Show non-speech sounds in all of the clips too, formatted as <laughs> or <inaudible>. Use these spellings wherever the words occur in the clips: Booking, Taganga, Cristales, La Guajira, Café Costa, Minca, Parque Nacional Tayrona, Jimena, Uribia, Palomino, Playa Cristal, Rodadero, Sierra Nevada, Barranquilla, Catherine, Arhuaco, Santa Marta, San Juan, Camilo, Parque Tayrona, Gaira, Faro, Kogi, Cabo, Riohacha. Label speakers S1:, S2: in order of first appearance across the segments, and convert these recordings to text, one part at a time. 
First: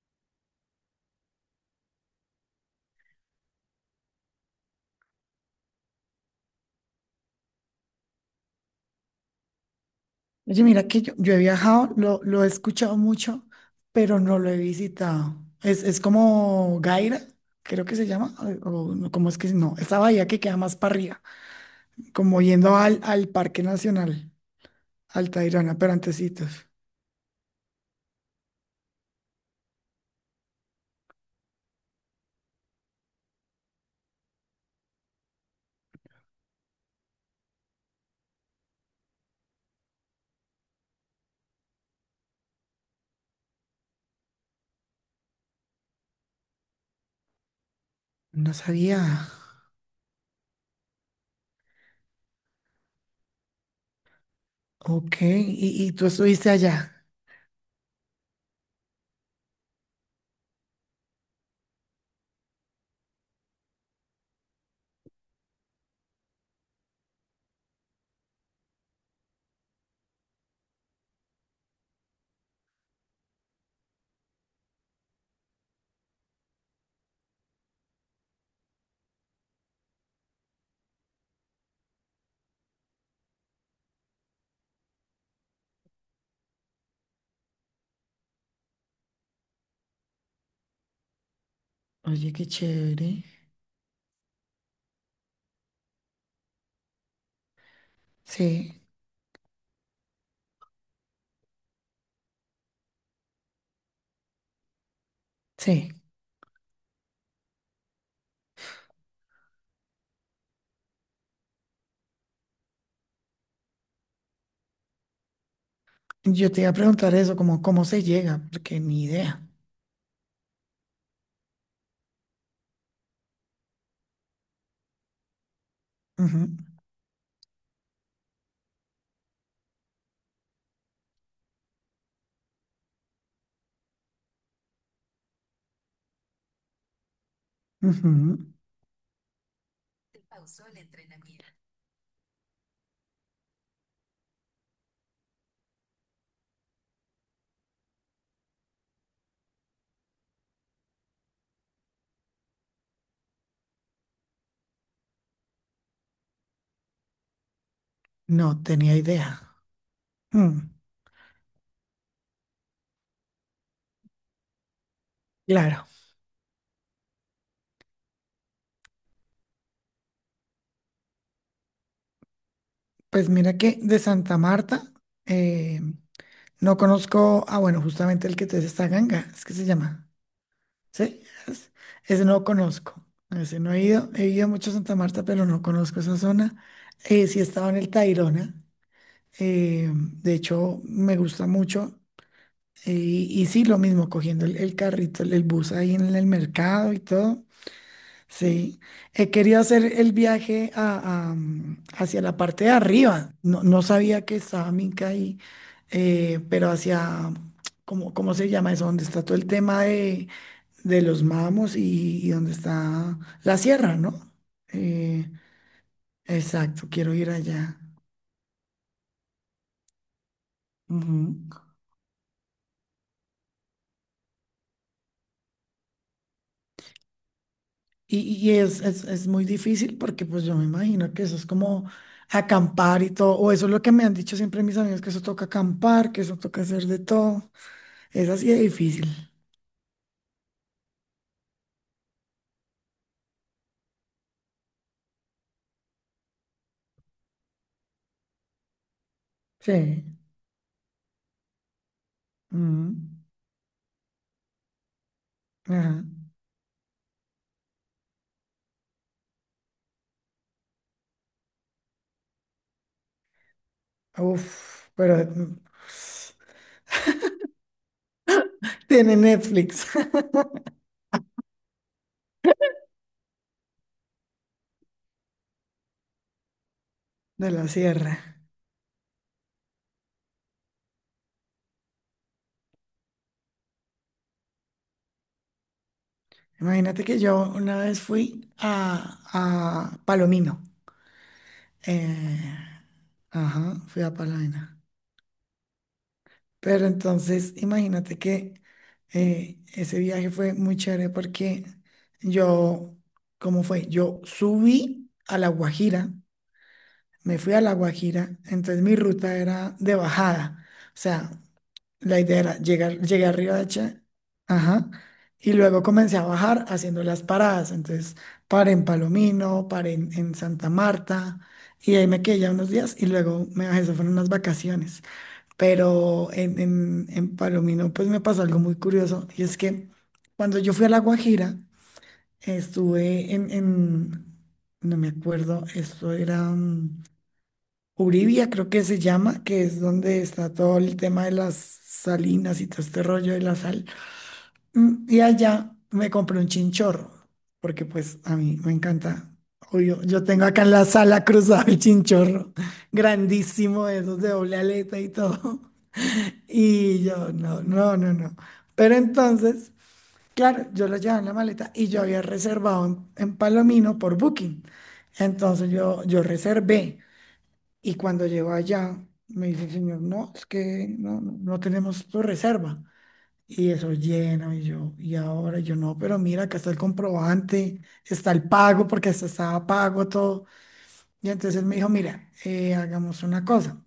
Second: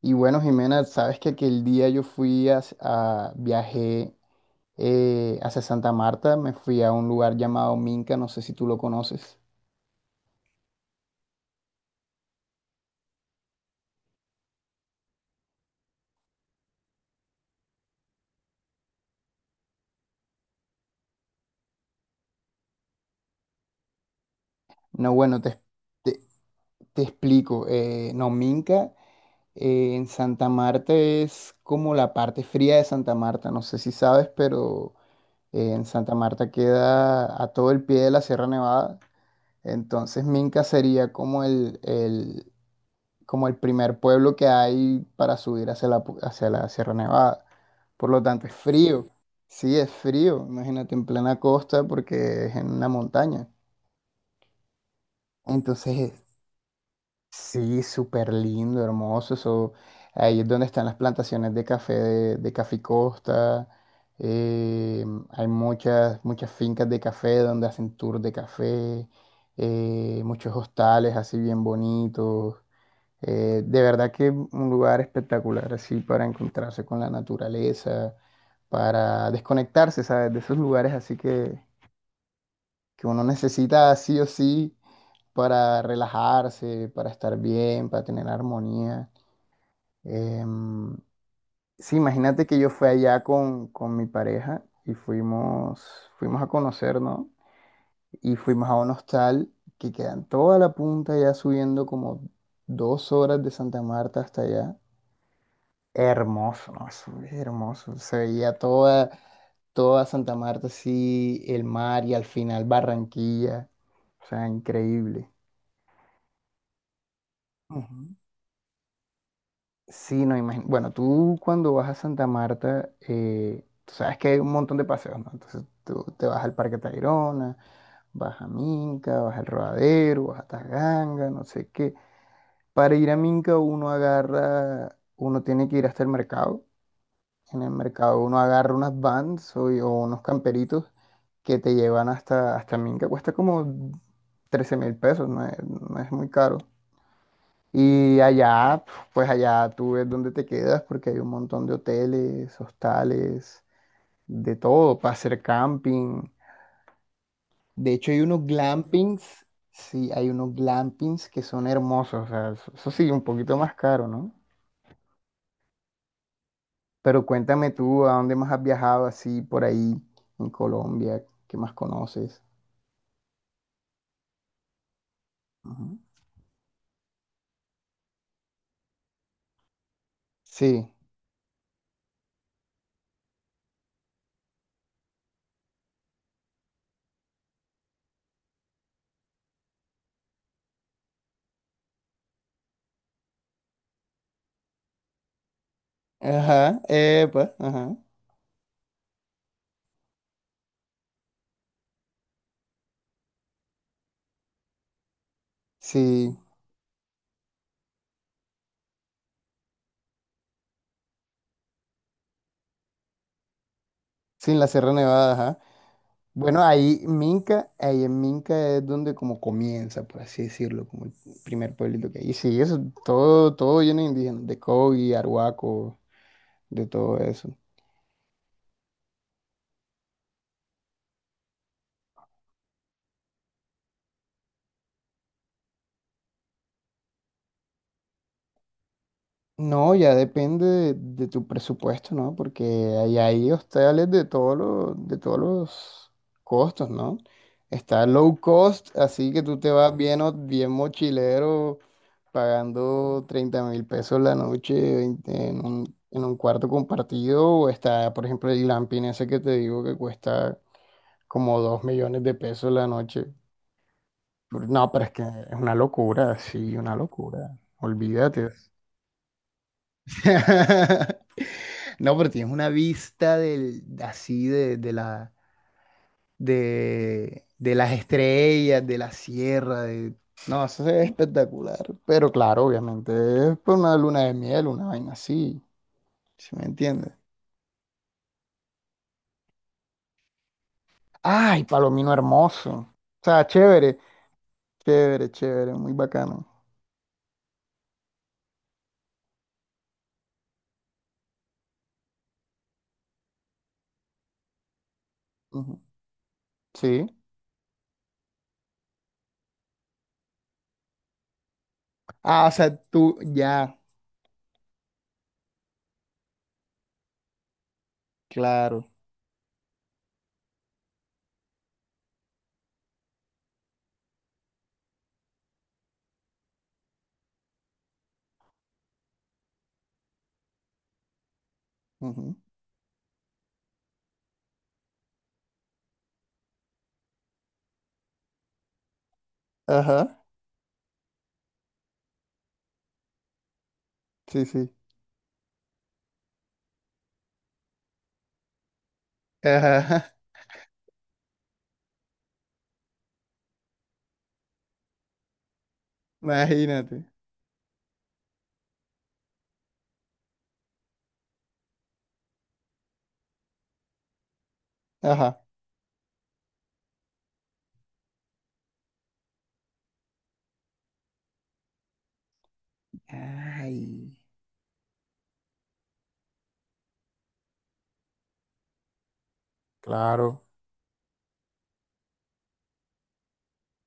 S1: Y bueno, Jimena, sabes que aquel día yo fui viajé hacia Santa Marta, me fui a un lugar llamado Minca, no sé si tú lo conoces.
S2: Oye, mira que yo he viajado, lo he escuchado mucho, pero no lo he visitado. Es como Gaira, creo que se llama, o no, cómo es que se- no, esa bahía que queda más para arriba, como yendo al Parque Nacional,
S1: No,
S2: al
S1: bueno,
S2: Tayrona, pero
S1: te,
S2: antecitos.
S1: te explico. No, Minca en Santa Marta es como la parte fría de Santa Marta, no sé si sabes, pero en Santa Marta queda a todo el pie de la Sierra Nevada. Entonces Minca sería como el primer pueblo que hay para subir hacia la Sierra Nevada. Por lo tanto,
S2: No
S1: es frío.
S2: sabía.
S1: Sí, es frío. Imagínate en plena costa porque es en una montaña.
S2: Ok, y tú
S1: Entonces,
S2: estuviste allá.
S1: sí, súper lindo, hermoso. Eso, ahí es donde están las plantaciones de café de Café Costa. Eh, Hay muchas fincas de café donde hacen tour de café. Muchos hostales así bien bonitos. De verdad que un lugar espectacular, así para encontrarse con la naturaleza, para desconectarse, ¿sabes? De esos lugares así que uno necesita sí o sí para relajarse, para estar bien, para tener armonía. Em, sí,
S2: Oye,
S1: imagínate
S2: qué
S1: que yo fui
S2: chévere.
S1: allá con mi pareja y fuimos a conocer, ¿no? Y fuimos a
S2: Sí,
S1: un hostal que queda en toda la punta, ya subiendo como 2 horas de Santa Marta hasta allá.
S2: sí.
S1: Hermoso, ¿no? Eso es hermoso. Se veía toda Santa Marta así, el mar y al final Barranquilla. O sea, increíble.
S2: Yo te iba a preguntar eso, como cómo se
S1: Ujú.
S2: llega, porque ni idea.
S1: Sí, no imagino. Bueno, tú cuando vas a Santa Marta, tú sabes que hay un montón de paseos, ¿no? Entonces tú te
S2: Ujú,
S1: vas al Parque Tayrona, vas a Minca, vas al Rodadero, vas a Taganga, no sé qué. Para ir a Minca uno agarra, uno tiene que ir hasta el mercado. En el
S2: ujú.
S1: mercado uno agarra unas vans o unos camperitos que te llevan hasta Minca, cuesta como 13.000 pesos, no es muy caro. Y allá, pues allá tú ves dónde te quedas, porque hay un montón de hoteles, hostales, de todo, para hacer camping. De hecho, hay unos
S2: No tenía
S1: glampings,
S2: idea.
S1: sí, hay unos
S2: Mm,
S1: glampings que son hermosos, o sea, eso sí, un poquito más caro, ¿no?
S2: claro.
S1: Pero cuéntame tú, ¿a dónde más has viajado así por ahí en Colombia? ¿Qué más conoces?
S2: Pues mira que de Santa Marta, eh,
S1: Ujú.
S2: no conozco. Ah, bueno, justamente el que te dice, esta Ganga, es que se llama,
S1: Sí,
S2: ¿sí? Es- ese no conozco, ese no he ido, he ido mucho a Santa Marta, pero no conozco esa zona. Sí he estado en el Tayrona, de hecho me gusta mucho. Y sí, lo mismo, cogiendo el carrito, el bus ahí en el
S1: ajá,
S2: mercado y todo.
S1: pues, ajá.
S2: Sí, he querido hacer el viaje a, hacia la parte de arriba. No, no sabía que estaba Minca ahí,
S1: Sí,
S2: pero hacia, ¿cómo se llama eso? Donde está todo el tema de los mamos, y donde está la sierra, ¿no?
S1: sí, en la Sierra
S2: Eh,
S1: Nevada, ajá. Bueno,
S2: exacto,
S1: ahí
S2: quiero ir
S1: Minca,
S2: allá.
S1: ahí en Minca es donde como comienza, por así decirlo, como el
S2: Ujú.
S1: primer pueblito que hay. Y sí, eso, todo lleno de indígenas, de Kogi, Arhuaco, de todo eso.
S2: Y es muy difícil porque pues yo me imagino que eso es como acampar y todo, o eso es lo que me han dicho siempre mis amigos, que eso toca acampar, que eso toca hacer de todo. Esa sí es difícil.
S1: No, ya depende de tu presupuesto, ¿no? Porque hay hostales de todos los costos, ¿no? Está low cost, así que tú te vas
S2: Sí.
S1: bien, bien mochilero,
S2: Mm,
S1: pagando 30.000 pesos la noche 20 en un,
S2: ajá.
S1: en un cuarto compartido. O está, por ejemplo, el glamping ese que te digo que cuesta como 2 millones de pesos la noche. No,
S2: Uf,
S1: pero es
S2: pero
S1: que es una locura, sí, una locura. Olvídate.
S2: tiene Netflix
S1: <laughs> No, pero tienes una vista del, así de la,
S2: <laughs>
S1: de,
S2: de la
S1: de las
S2: Sierra.
S1: estrellas, de la sierra, de... No, eso es espectacular. Pero claro, obviamente, es pues, una luna de miel, una vaina así, ¿sí me
S2: Imagínate
S1: entiendes?
S2: que yo una vez fui a Palomino.
S1: ¡Ay, Palomino
S2: Eh,
S1: hermoso! O sea,
S2: ajá,
S1: chévere,
S2: fui a Palomino.
S1: chévere, chévere, muy bacano.
S2: Pero entonces, imagínate que ese viaje fue muy chévere porque yo, ¿cómo fue? Yo subí a La
S1: Ujú.
S2: Guajira
S1: Sí.
S2: me fui a La Guajira, entonces mi ruta era de bajada. O sea, la idea
S1: Ah, o
S2: era
S1: sea, tú,
S2: llegué a
S1: ya,
S2: Riohacha, ajá, y luego comencé a bajar haciendo las paradas. Entonces paré en
S1: claro.
S2: Palomino, paré en Santa Marta, y ahí me quedé ya unos días y luego me bajé, eso fueron unas vacaciones. Pero en Palomino pues me pasó algo muy curioso, y es que cuando yo fui a La Guajira,
S1: Ujú.
S2: estuve en, no me acuerdo, esto era... mm, Uribia creo que se llama, que es donde
S1: Ajá,
S2: está todo el tema de las salinas y todo este rollo de la sal.
S1: sí, sí.
S2: Mm. Y allá me compré un chinchorro, porque pues a mí me encanta. Obvio,
S1: Ajá,
S2: yo tengo acá en la sala cruzado el chinchorro, grandísimo, de esos de doble aleta y todo.
S1: <laughs>
S2: <laughs> Y
S1: imagínate.
S2: yo, no, no, no, no. Pero entonces, claro, yo lo llevaba en la maleta y yo había reservado en Palomino por Booking.
S1: Ajá.
S2: Entonces yo reservé. Y cuando llegó allá, me dice el señor, no, es que no, no tenemos tu reserva. Y eso
S1: Ay,
S2: lleno, y yo, y ahora yo no, pero mira, acá está el comprobante, está el pago, porque hasta estaba pago
S1: claro.
S2: todo. Y entonces él me dijo, mira, hagamos una cosa.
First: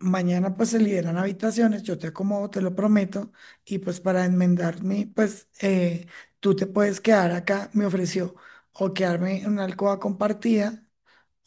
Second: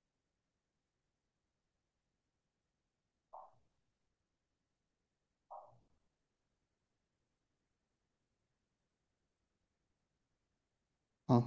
S2: Mañana pues se liberan habitaciones, yo te acomodo, te lo prometo. Y pues para enmendarme, pues tú te puedes quedar acá, me ofreció, o quedarme en una alcoba compartida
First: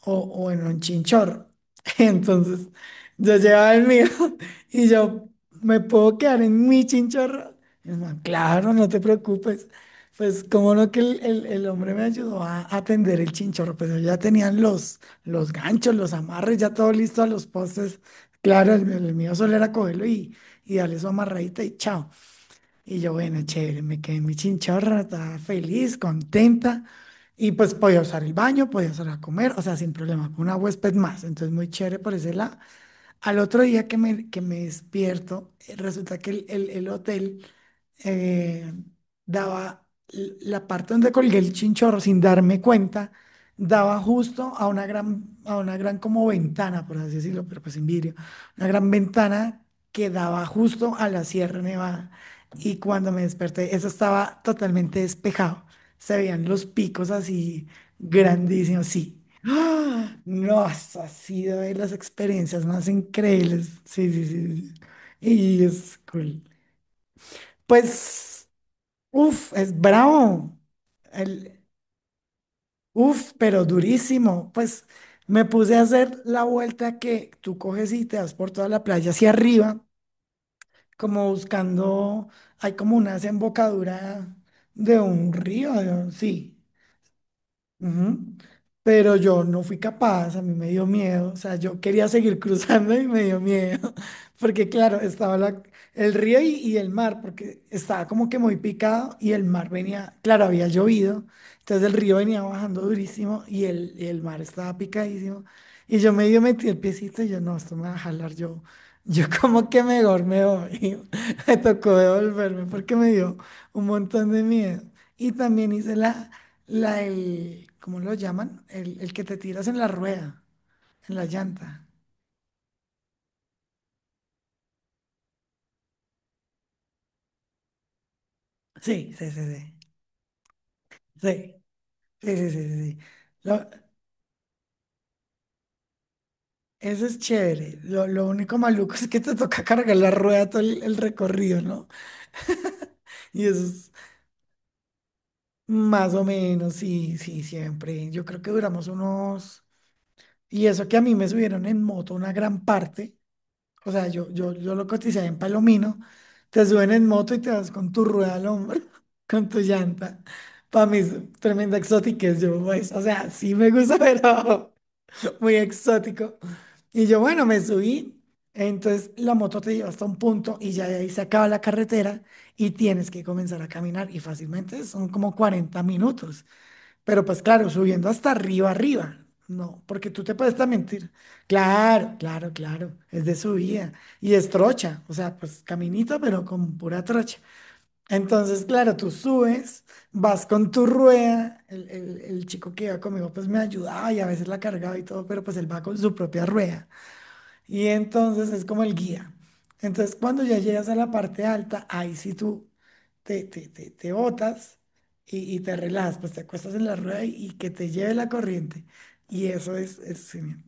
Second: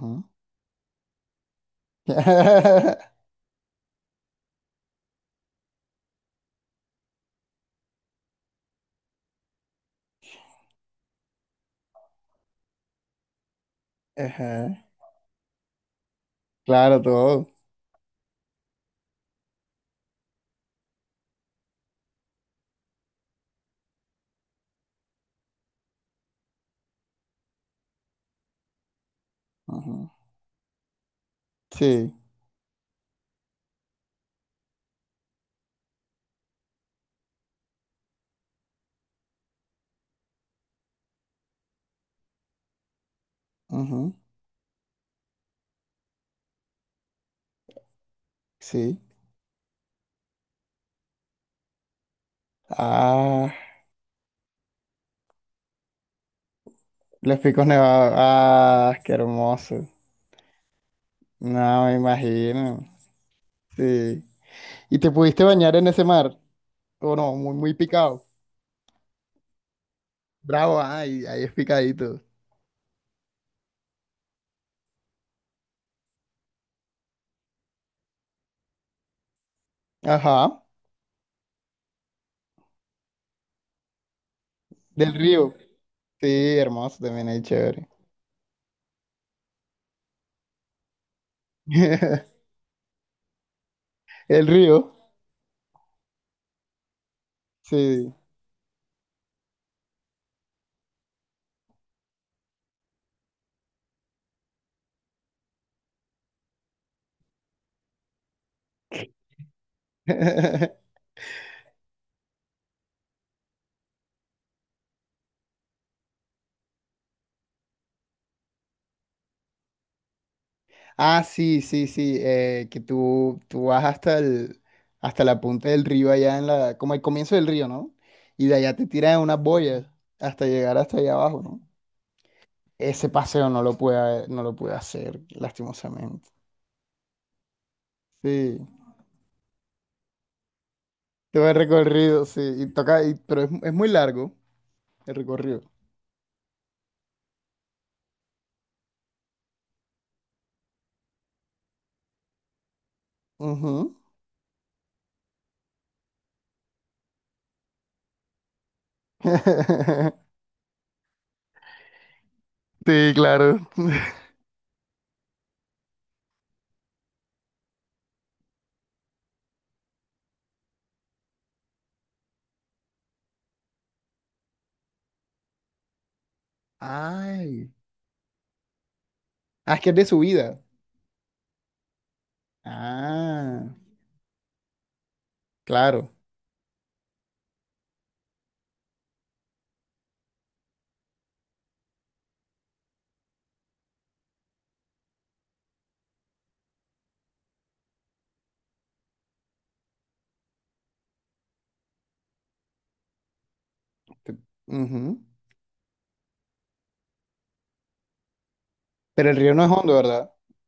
S2: o, o en un chinchorro. <laughs> Entonces,
S1: <laughs>
S2: yo llevaba el mío <laughs> y yo me puedo quedar en mi chinchorro. Y el man, claro, no te preocupes. Pues, como no, que el hombre me ayudó a atender el chinchorro, pero ya tenían
S1: Ajá.
S2: los ganchos, los amarres, ya todo
S1: Claro,
S2: listo a los
S1: todo.
S2: postes. Claro, el mío solo era cogerlo y darle su amarradita y chao. Y yo, bueno, chévere, me quedé en mi chinchorra, estaba feliz, contenta. Y pues podía usar el baño, podía usar a comer, o sea, sin
S1: Ajá.
S2: problema, con una huésped más. Entonces, muy chévere por
S1: Sí.
S2: ese lado. Al otro día que me despierto, resulta que el hotel, eh, daba la parte donde colgué el chinchorro sin darme cuenta, daba
S1: Ajá.
S2: justo a una gran como ventana, por así decirlo, pero pues sin vidrio, una gran
S1: Sí.
S2: ventana que daba justo a la Sierra Nevada. Y cuando me
S1: Ah,
S2: desperté, eso estaba totalmente despejado. Se veían los picos
S1: los picos
S2: así
S1: nevados.
S2: grandísimos,
S1: Ah, qué
S2: sí.
S1: hermoso.
S2: ¡Ah! No, eso ha sido de
S1: No,
S2: las
S1: me
S2: experiencias
S1: imagino.
S2: más increíbles. Sí,
S1: Sí.
S2: sí, sí, sí.
S1: ¿Y te pudiste
S2: Y
S1: bañar en
S2: es
S1: ese mar?
S2: cool.
S1: ¿O no? Muy, muy picado.
S2: Pues, uf, es bravo.
S1: Bravo, ah, ahí es
S2: El,
S1: picadito.
S2: uf, pero durísimo. Pues me puse a hacer la vuelta que tú coges y te das por toda la playa hacia arriba,
S1: Ajá.
S2: como buscando, hay como una desembocadura de
S1: Del
S2: un
S1: río.
S2: río,
S1: Sí,
S2: sí.
S1: hermoso, también ahí chévere.
S2: Ujú. Pero yo no fui capaz, a mí me dio miedo, o sea, yo quería seguir <laughs>
S1: <laughs>
S2: cruzando y me dio miedo, <laughs>
S1: El
S2: porque
S1: río.
S2: claro, estaba el río y el mar, porque estaba
S1: Sí.
S2: como que muy picado y el mar venía, claro, había llovido, entonces el río venía bajando durísimo y el mar estaba picadísimo, y yo medio metí el piecito y yo, no, esto me va a jalar, yo <laughs> como que mejor me
S1: <laughs>
S2: voy, <laughs> me tocó devolverme porque me dio un montón de miedo, y también hice la... ¿cómo lo llaman? El que te tiras en la rueda, en
S1: Ah,
S2: la
S1: sí, sí,
S2: llanta.
S1: sí, que tú vas hasta el, hasta la punta del río allá en la, como el comienzo del río, ¿no? Y de allá te tiran
S2: Sí,
S1: en
S2: sí, sí,
S1: unas boyas
S2: sí.
S1: hasta llegar hasta allá abajo,
S2: Sí,
S1: ¿no?
S2: sí, sí, sí, sí, sí.
S1: Ese paseo no
S2: Lo-
S1: lo pude, no lo pude hacer, lastimosamente.
S2: eso es chévere. Lo
S1: Sí,
S2: único maluco es que te toca cargar la rueda todo el
S1: todo el
S2: recorrido, ¿no?
S1: recorrido, sí, y toca, pero
S2: Y
S1: es,
S2: eso
S1: es muy
S2: es
S1: largo el recorrido.
S2: más o menos, sí, sí, siempre. Yo creo que duramos unos... Y eso que a mí me subieron en moto una gran parte. O
S1: Ujú.
S2: sea, yo lo cotizé en Palomino. Te suben en moto y te vas con tu rueda al hombro, <laughs> con tu
S1: <laughs>
S2: llanta. Para mí es tremenda exotiquez, yo, pues, o
S1: Sí,
S2: sea, sí
S1: claro.
S2: me gusta, <laughs> pero muy exótico. Y yo, bueno, me subí. Entonces la moto te lleva hasta un punto y ya de ahí se acaba la carretera y tienes que comenzar a caminar. Y fácilmente son como 40 minutos. Pero pues claro,
S1: Ay,
S2: subiendo hasta arriba, arriba.
S1: ah, es
S2: No,
S1: que es de
S2: porque tú te
S1: subida.
S2: puedes también mentir. Claro, claro, claro. Es de
S1: Ah,
S2: subida. Y es trocha. O sea, pues
S1: claro.
S2: caminito, pero con pura trocha. Entonces, claro, tú subes, vas con tu rueda. El chico que iba conmigo, pues me ayudaba y a veces la cargaba y todo, pero pues él va con su propia rueda. Y entonces es como el guía. Entonces, cuando ya llegas a la parte alta, ahí sí tú te
S1: Te-
S2: botas
S1: Ujú.
S2: y te relajas, pues te acuestas en la rueda y que te lleve la corriente.
S1: Pero el
S2: Y
S1: río no es
S2: eso
S1: hondo, ¿verdad?
S2: es genial.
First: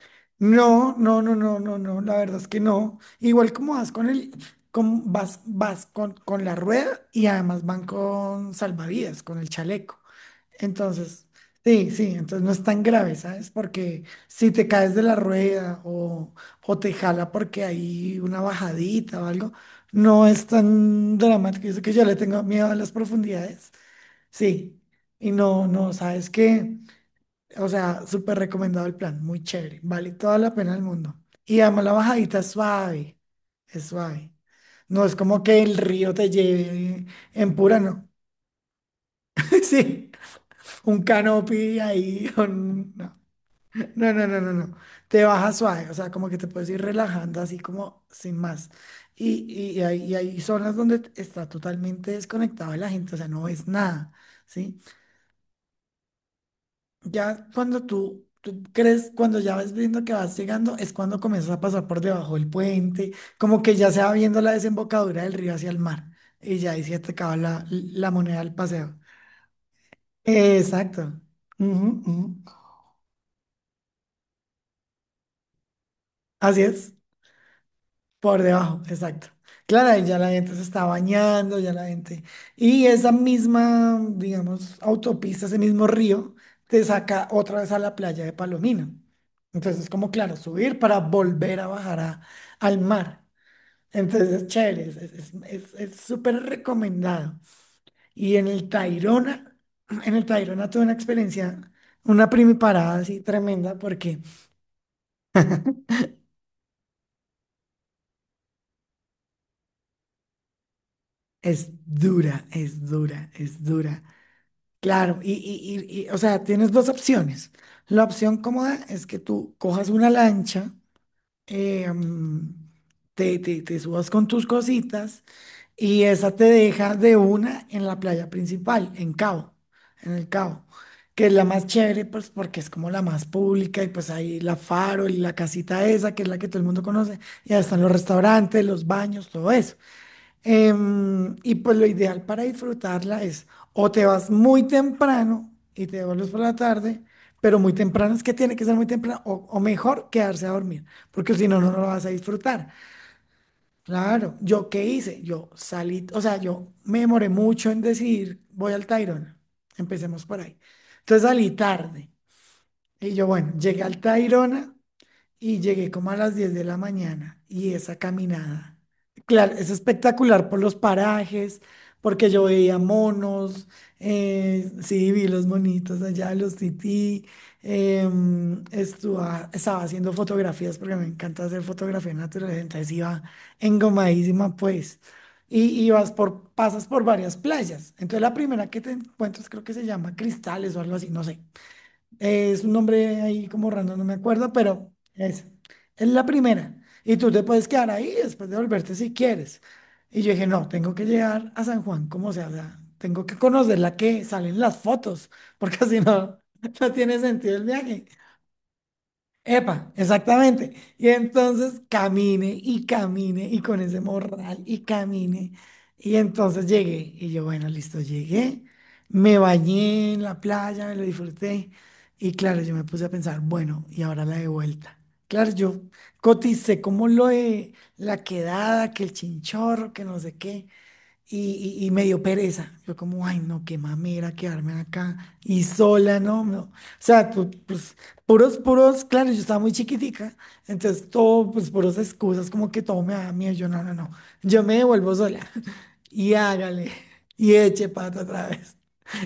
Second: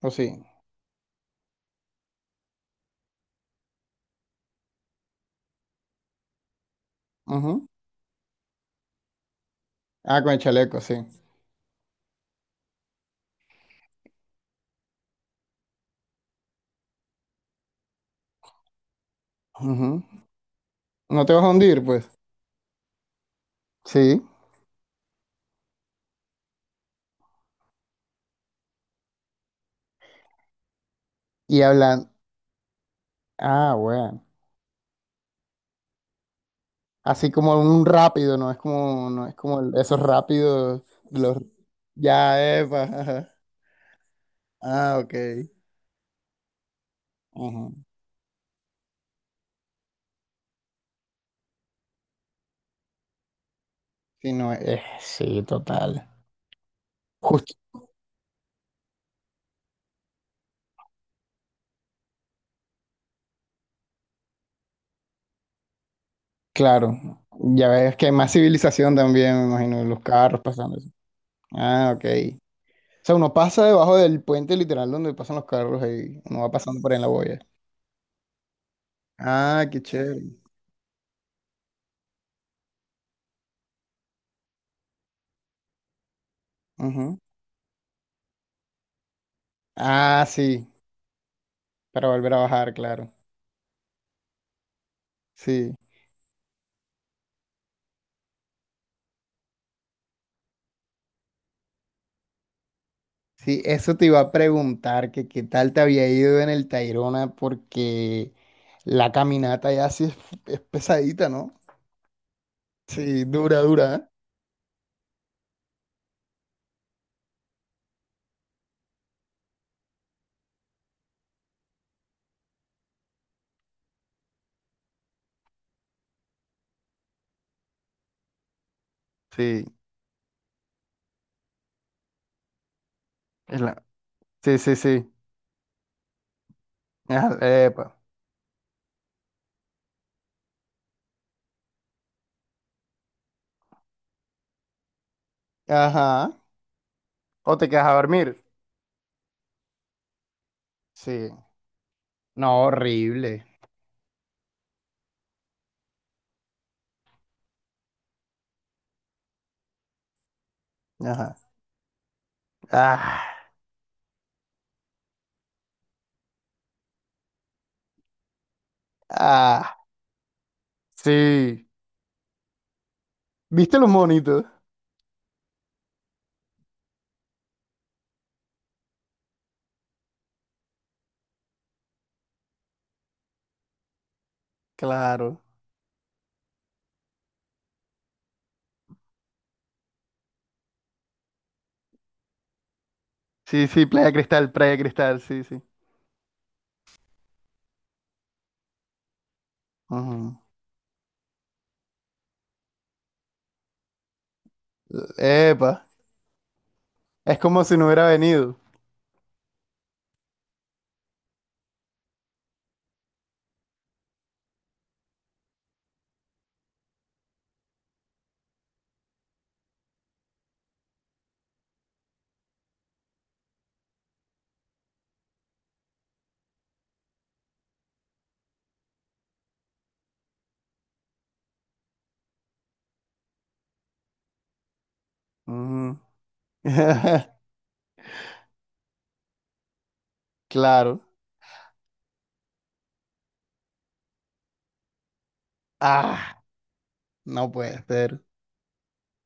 S1: ¿O sí?
S2: No, no, no, no, no, no, la verdad es que no. Igual como vas con vas con la rueda y además
S1: Ujú.
S2: van con salvavidas, con el chaleco.
S1: Ah, con el chaleco, sí.
S2: Entonces, sí, sí, entonces no es tan grave, ¿sabes? Porque si te caes de la rueda o te jala porque hay una bajadita o algo,
S1: Ujú.
S2: no es tan
S1: No te vas a
S2: dramático. Yo sé
S1: hundir,
S2: que yo
S1: pues.
S2: le tengo miedo a las profundidades,
S1: Sí.
S2: sí. Y no, no, ¿sabes qué? O sea, súper recomendado el plan, muy chévere, vale toda la pena del mundo.
S1: Y
S2: Y además la
S1: hablan.
S2: bajadita es suave,
S1: Ah,
S2: es
S1: bueno.
S2: suave. No es como que el río te lleve
S1: Así
S2: en
S1: como
S2: pura,
S1: un
S2: no.
S1: rápido, no es como
S2: <laughs>
S1: esos
S2: Sí,
S1: rápidos,
S2: un
S1: los
S2: canopy ahí,
S1: ya, epa.
S2: no.
S1: Ajá.
S2: No, no, no, no, no.
S1: Ah, ok.
S2: Te baja suave, o sea, como que te puedes ir relajando así
S1: Ujú.
S2: como sin más. Y hay, y hay zonas donde está totalmente desconectado de la gente, o sea, no ves nada,
S1: Sí, no,
S2: ¿sí?
S1: sí, total.
S2: Ya
S1: Justo,
S2: cuando tú crees, cuando ya vas viendo que vas llegando, es cuando comienzas a pasar por debajo del puente, como que ya se va viendo la desembocadura del río hacia el mar, y ya ahí
S1: claro.
S2: se te acaba la,
S1: Ya ves que
S2: la
S1: hay más
S2: moneda del
S1: civilización
S2: paseo.
S1: también, me imagino, los carros pasando eso.
S2: Exacto.
S1: Ah,
S2: Ujú,
S1: ok.
S2: ujú.
S1: O sea, uno pasa debajo del puente literal donde pasan los carros y uno va
S2: Así
S1: pasando por
S2: es.
S1: ahí en la boya.
S2: Por debajo, exacto.
S1: Ah, qué
S2: Claro, y ya la
S1: chévere.
S2: gente se está bañando, ya la gente. Y esa misma, digamos, autopista, ese mismo río, te
S1: Ujú.
S2: saca otra vez a la playa de Palomino. Entonces es como,
S1: Ah,
S2: claro,
S1: sí,
S2: subir para volver a bajar
S1: para
S2: a-
S1: volver a bajar,
S2: al
S1: claro.
S2: mar. Entonces es chévere,
S1: Sí,
S2: es súper recomendado. Y en el Tayrona, <clears throat> en el Tayrona tuve una experiencia, una primiparada así
S1: sí,
S2: tremenda,
S1: eso te iba
S2: porque
S1: a preguntar, que qué tal te había ido en el Tayrona, porque la caminata ya sí es pesadita, ¿no?
S2: es dura, es
S1: Sí,
S2: dura,
S1: dura,
S2: es
S1: dura, ¿eh?
S2: dura. Claro, y, o sea, tienes dos opciones. La opción cómoda es que tú cojas una lancha, eh, mm, te subas con tus cositas y esa te deja de una en la playa principal,
S1: Sí,
S2: en el Cabo, que es la más chévere, pues porque es como la más
S1: es la-
S2: pública y pues ahí la
S1: sí, sí,
S2: Faro
S1: sí.
S2: y la casita esa, que es la que todo el mundo conoce,
S1: Ah,
S2: y ahí están los
S1: epa.
S2: restaurantes, los baños, todo eso. Y pues lo ideal para disfrutarla es o te vas muy temprano y te
S1: Ajá.
S2: vuelves por la tarde,
S1: ¿O
S2: pero
S1: te
S2: muy
S1: quedas a
S2: temprano es que
S1: dormir?
S2: tiene que ser muy temprano, o mejor quedarse a dormir,
S1: Sí.
S2: porque si no, no lo vas a
S1: No,
S2: disfrutar.
S1: horrible.
S2: Claro, ¿yo qué hice? Yo salí, o sea, yo me demoré mucho en decidir, voy al Tayrona, empecemos por ahí. Entonces
S1: Ajá.
S2: salí tarde y
S1: Ah,
S2: yo, bueno, llegué al Tayrona y llegué como a las 10 de la mañana y esa caminada. Claro, es
S1: ah,
S2: espectacular por los parajes,
S1: sí.
S2: porque yo veía monos,
S1: ¿Viste los monitos?
S2: sí, vi los monitos allá, los tití, em, estaba haciendo fotografías porque me encanta hacer fotografía natural, entonces iba engomadísima pues.
S1: Claro.
S2: Y vas por, pasas por varias playas. Entonces la primera que te encuentras creo que se llama Cristales o algo así, no sé. Es un nombre ahí
S1: Sí,
S2: como
S1: sí,
S2: random, no
S1: Playa
S2: me
S1: Cristal,
S2: acuerdo,
S1: Playa
S2: pero
S1: Cristal, sí, sí.
S2: es la primera. Y tú te puedes quedar ahí después de volverte si quieres. Y yo
S1: Ujú.
S2: dije, no, tengo que llegar a San Juan, como sea, o sea, tengo que conocer la que salen las fotos, porque
S1: Epa,
S2: <laughs> si no, no tiene
S1: es
S2: sentido
S1: como
S2: el
S1: si no
S2: viaje.
S1: hubiera venido.
S2: Epa, exactamente. Y entonces camine y camine y con ese morral y camine. Y entonces llegué y yo, bueno, listo, llegué. Me bañé en la playa, me lo disfruté. Y claro, yo me puse a pensar, bueno, y ahora la de vuelta. Claro, yo coticé como lo de la quedada, que el chinchorro, que no sé qué y me dio pereza. Yo como, ay, no, qué mamera quedarme acá y
S1: Ujú.
S2: sola, no, no. O sea,
S1: <laughs>
S2: tú, pues, puros, puros, claro, yo estaba muy chiquitica,
S1: Claro.
S2: entonces todo, pues, puros excusas, como que todo me da miedo. Yo, no, no, no, yo me devuelvo sola <laughs> y
S1: Ah,
S2: hágale
S1: no
S2: y
S1: puede
S2: eche
S1: ser.
S2: pata otra vez. <laughs>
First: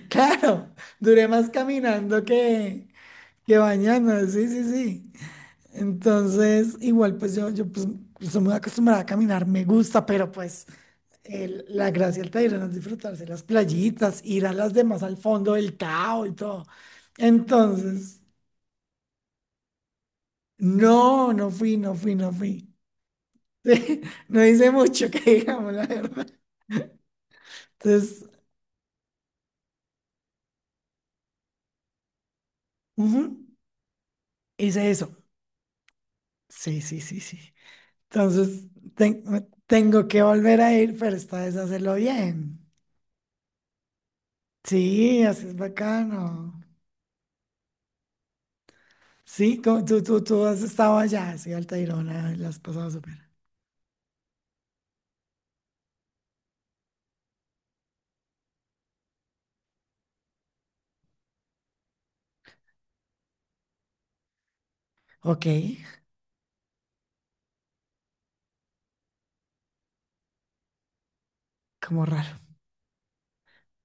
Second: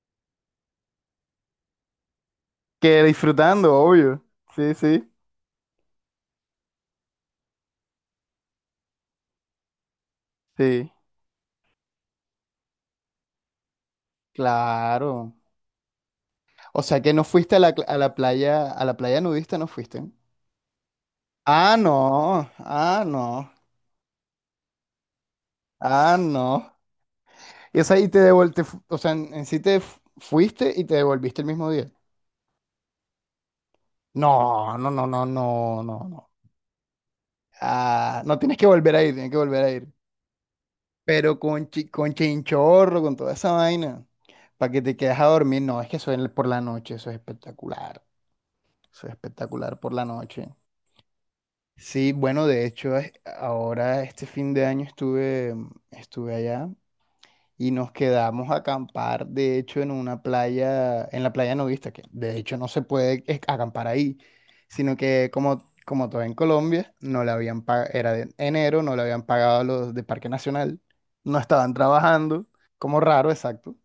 S2: Claro, duré más caminando
S1: Que
S2: que
S1: disfrutando, obvio.
S2: bañando, sí, sí,
S1: Sí, sí,
S2: sí. Entonces, igual pues yo pues, estoy muy acostumbrada a caminar, me gusta, pero pues
S1: sí.
S2: la gracia del Tayrona es disfrutarse las playitas, ir a las demás al
S1: Claro.
S2: fondo del Tao y todo.
S1: O sea que no fuiste a la, cl-
S2: Entonces,
S1: a la playa nudista no fuiste.
S2: no, no
S1: Ah,
S2: fui, no fui, no
S1: no.
S2: fui.
S1: Ah, no.
S2: <laughs> No hice mucho que digamos, la
S1: Ah,
S2: verdad.
S1: no. Y, o sea, y te
S2: Entonces,
S1: devolviste, o sea, en sí fuiste y te devolviste el mismo día.
S2: ujú,
S1: No, no,
S2: hice
S1: no,
S2: eso.
S1: no, no, no, no.
S2: Sí, sí, sí, sí.
S1: Ah, no tienes que
S2: Entonces,
S1: volver a ir,
S2: ten-
S1: tienes que volver a ir.
S2: tengo que volver a ir, pero
S1: Pero
S2: esta vez hacerlo
S1: con
S2: bien.
S1: chinchorro, con toda esa vaina, para que te quedes
S2: Sí,
S1: a
S2: así es
S1: dormir. No, es que eso es por la
S2: bacano.
S1: noche, eso es espectacular. Eso es
S2: Sí,
S1: espectacular por
S2: tú,
S1: la
S2: tú, tú
S1: noche.
S2: has estado allá, sí,
S1: Sí,
S2: Altairona,
S1: bueno,
S2: las has
S1: de
S2: pasado
S1: hecho,
S2: súper.
S1: ahora este fin de año estuve, allá y nos quedamos a acampar, de hecho, en una playa, en la playa nudista, que de hecho no se puede acampar ahí, sino que
S2: Ok,
S1: como todo en Colombia, no le habían pagado, era de enero, no le habían pagado a los de Parque Nacional, no estaban
S2: como raro,
S1: trabajando, como raro, exacto.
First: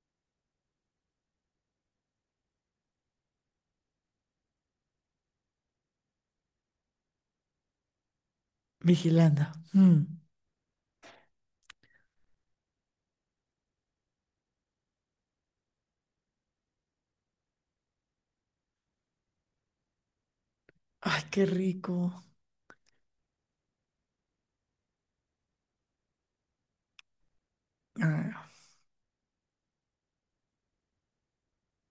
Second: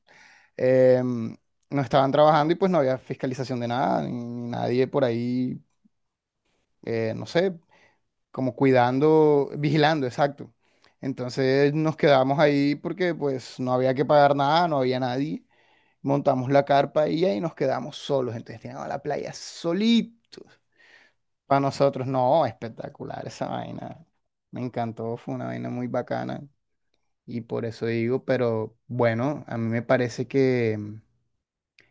S1: em, no estaban trabajando y pues no había fiscalización de nada, ni nadie por ahí, no sé, como
S2: vigilando.
S1: cuidando,
S2: Mm.
S1: vigilando, exacto. Entonces nos quedamos ahí porque pues no había que pagar nada, no había nadie. Montamos la carpa y ahí nos quedamos solos. Entonces teníamos la playa solitos.
S2: Ay, qué
S1: Para nosotros,
S2: rico.
S1: no, espectacular esa vaina. Me encantó, fue una vaina muy bacana y por eso digo,
S2: Ah,
S1: pero bueno, a mí me parece que,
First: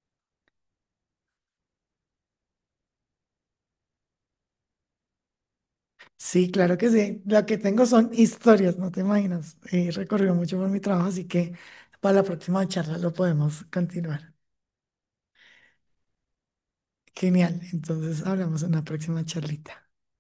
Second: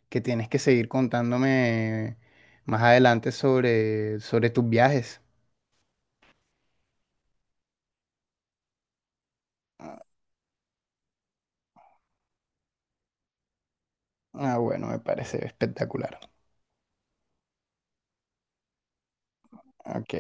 S1: que tienes que seguir contándome más adelante sobre tus viajes.
S2: sí, claro que sí. Lo que tengo son historias, no te imaginas. He recorrido mucho por mi trabajo, así que para la próxima charla lo podemos continuar.
S1: Ah, bueno, me parece espectacular.
S2: Genial, entonces hablamos en la próxima charlita.
S1: Ok.